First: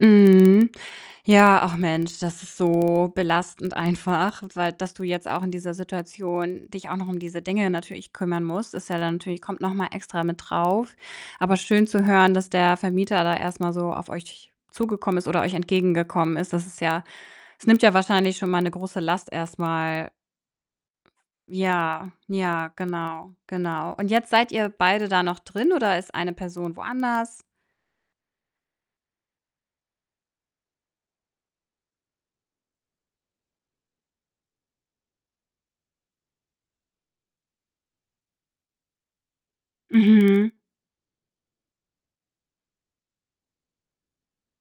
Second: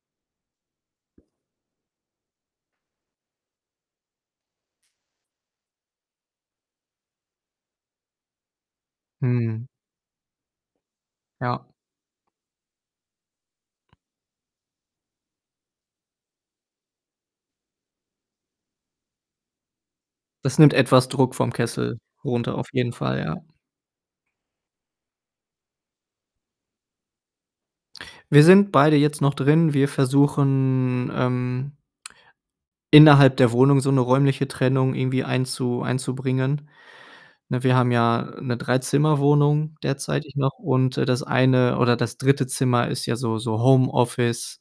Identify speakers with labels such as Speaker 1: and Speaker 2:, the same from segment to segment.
Speaker 1: Mhm. Ja, ach Mensch, das ist so belastend einfach, weil dass du jetzt auch in dieser Situation dich auch noch um diese Dinge natürlich kümmern musst, ist ja dann natürlich kommt
Speaker 2: Mhm.
Speaker 1: noch mal extra mit drauf. Aber
Speaker 2: Ja.
Speaker 1: schön zu hören, dass der Vermieter da erst mal so auf euch zugekommen ist oder euch entgegengekommen ist. Das ist ja es nimmt ja wahrscheinlich schon mal 'ne große Last erst mal.
Speaker 2: Das nimmt etwas Druck vom Kessel
Speaker 1: Ja,
Speaker 2: runter, auf
Speaker 1: ja,
Speaker 2: jeden Fall,
Speaker 1: genau,
Speaker 2: ja.
Speaker 1: genau, und jetzt seid ihr beide da noch drin, oder ist eine Person woanders?
Speaker 2: Wir sind beide jetzt noch drin. Wir versuchen, ähm, innerhalb der Wohnung so 'ne räumliche Trennung irgendwie einzu einzubringen. Ne, wir haben ja 'ne Dreizimmerwohnung derzeitig noch
Speaker 1: Mhm.
Speaker 2: und, äh, das eine oder das 3. Zimmer ist ja so so Homeoffice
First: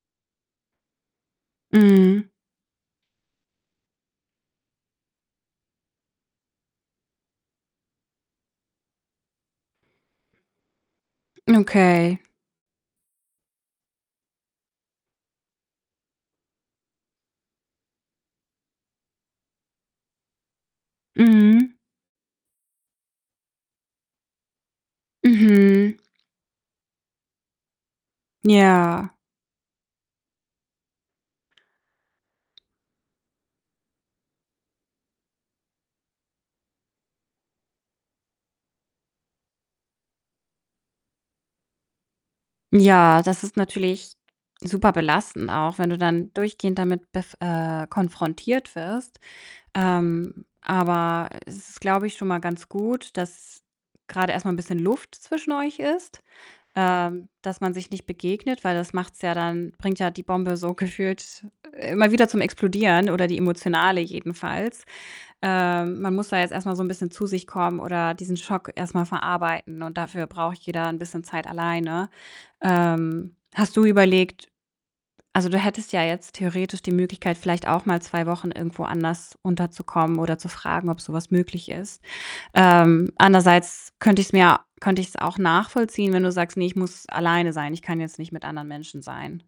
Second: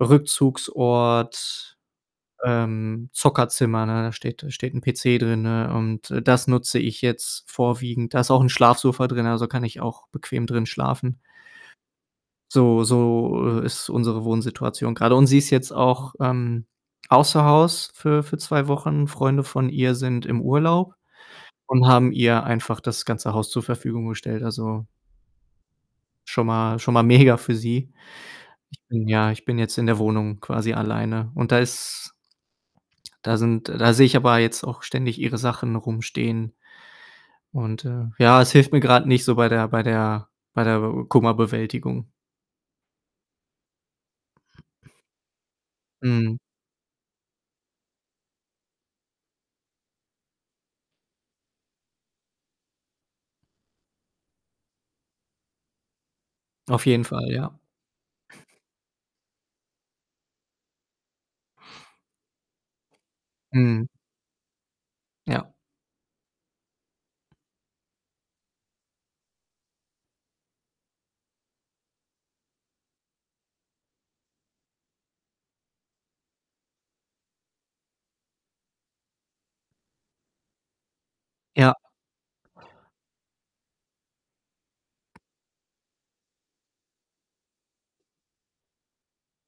Speaker 2: Rückzugsort,
Speaker 1: Mhm.
Speaker 2: ähm, Zockerzimmer, ne? Da steht da steht 'n PC drin, ne, und, äh, das nutze ich jetzt vorwiegend. Da ist auch 'n Schlafsofa drin, also, kann ich auch bequem drin schlafen.
Speaker 1: Okay.
Speaker 2: So so, äh, ist unsere Wohnsituation grade und sie ist jetzt auch, ähm, außer Haus für für 2 Wochen. Freunde von ihr sind im Urlaub
Speaker 1: Mhm.
Speaker 2: und haben ihr einfach das ganze Haus zur Verfügung gestellt. Also
Speaker 1: Mhm.
Speaker 2: schon mal schon mal mega für sie. Ich bin
Speaker 1: Ja.
Speaker 2: ja ich bin jetzt in der Wohnung quasi alleine und da ist da sind da sehe ich aber jetzt auch ständig ihre Sachen rumstehen und, äh ja, es hilft mir grad nicht so bei der bei der bei der Be Kummerbewältigung.
Speaker 1: Ja, das ist natürlich super belastend auch, wenn du dann
Speaker 2: Mhm.
Speaker 1: durchgehend damit bef äh, konfrontiert wirst. Ähm, aber es ist, glaube ich, schon mal ganz gut, dass grade erst mal 'n bisschen Luft zwischen euch ist,
Speaker 2: Auf jeden
Speaker 1: ähm,
Speaker 2: Fall, ja.
Speaker 1: dass man sich nicht begegnet, weil das macht's ja dann bringt ja die Bombe so gefühlt immer wieder zum Explodieren oder die
Speaker 2: Mhm.
Speaker 1: emotionale jedenfalls.
Speaker 2: Ja.
Speaker 1: Ähm, man muss da jetzt erst mal so 'n bisschen zu sich kommen oder diesen Schock erst mal verarbeiten und dafür braucht jeder 'n bisschen Zeit alleine. Ähm, hast du überlegt also, du hättest ja jetzt theoretisch die Möglichkeit, vielleicht auch mal 2 Wochen irgendwo anders unterzukommen oder zu fragen, ob so was möglich
Speaker 2: Ja.
Speaker 1: ist. Ähm, andererseits könnte ich's mir könnte ich's auch nachvollziehen, wenn du sagst: „Ne, ich muss alleine sein. Ich kann jetzt nicht mit anderen Menschen sein.“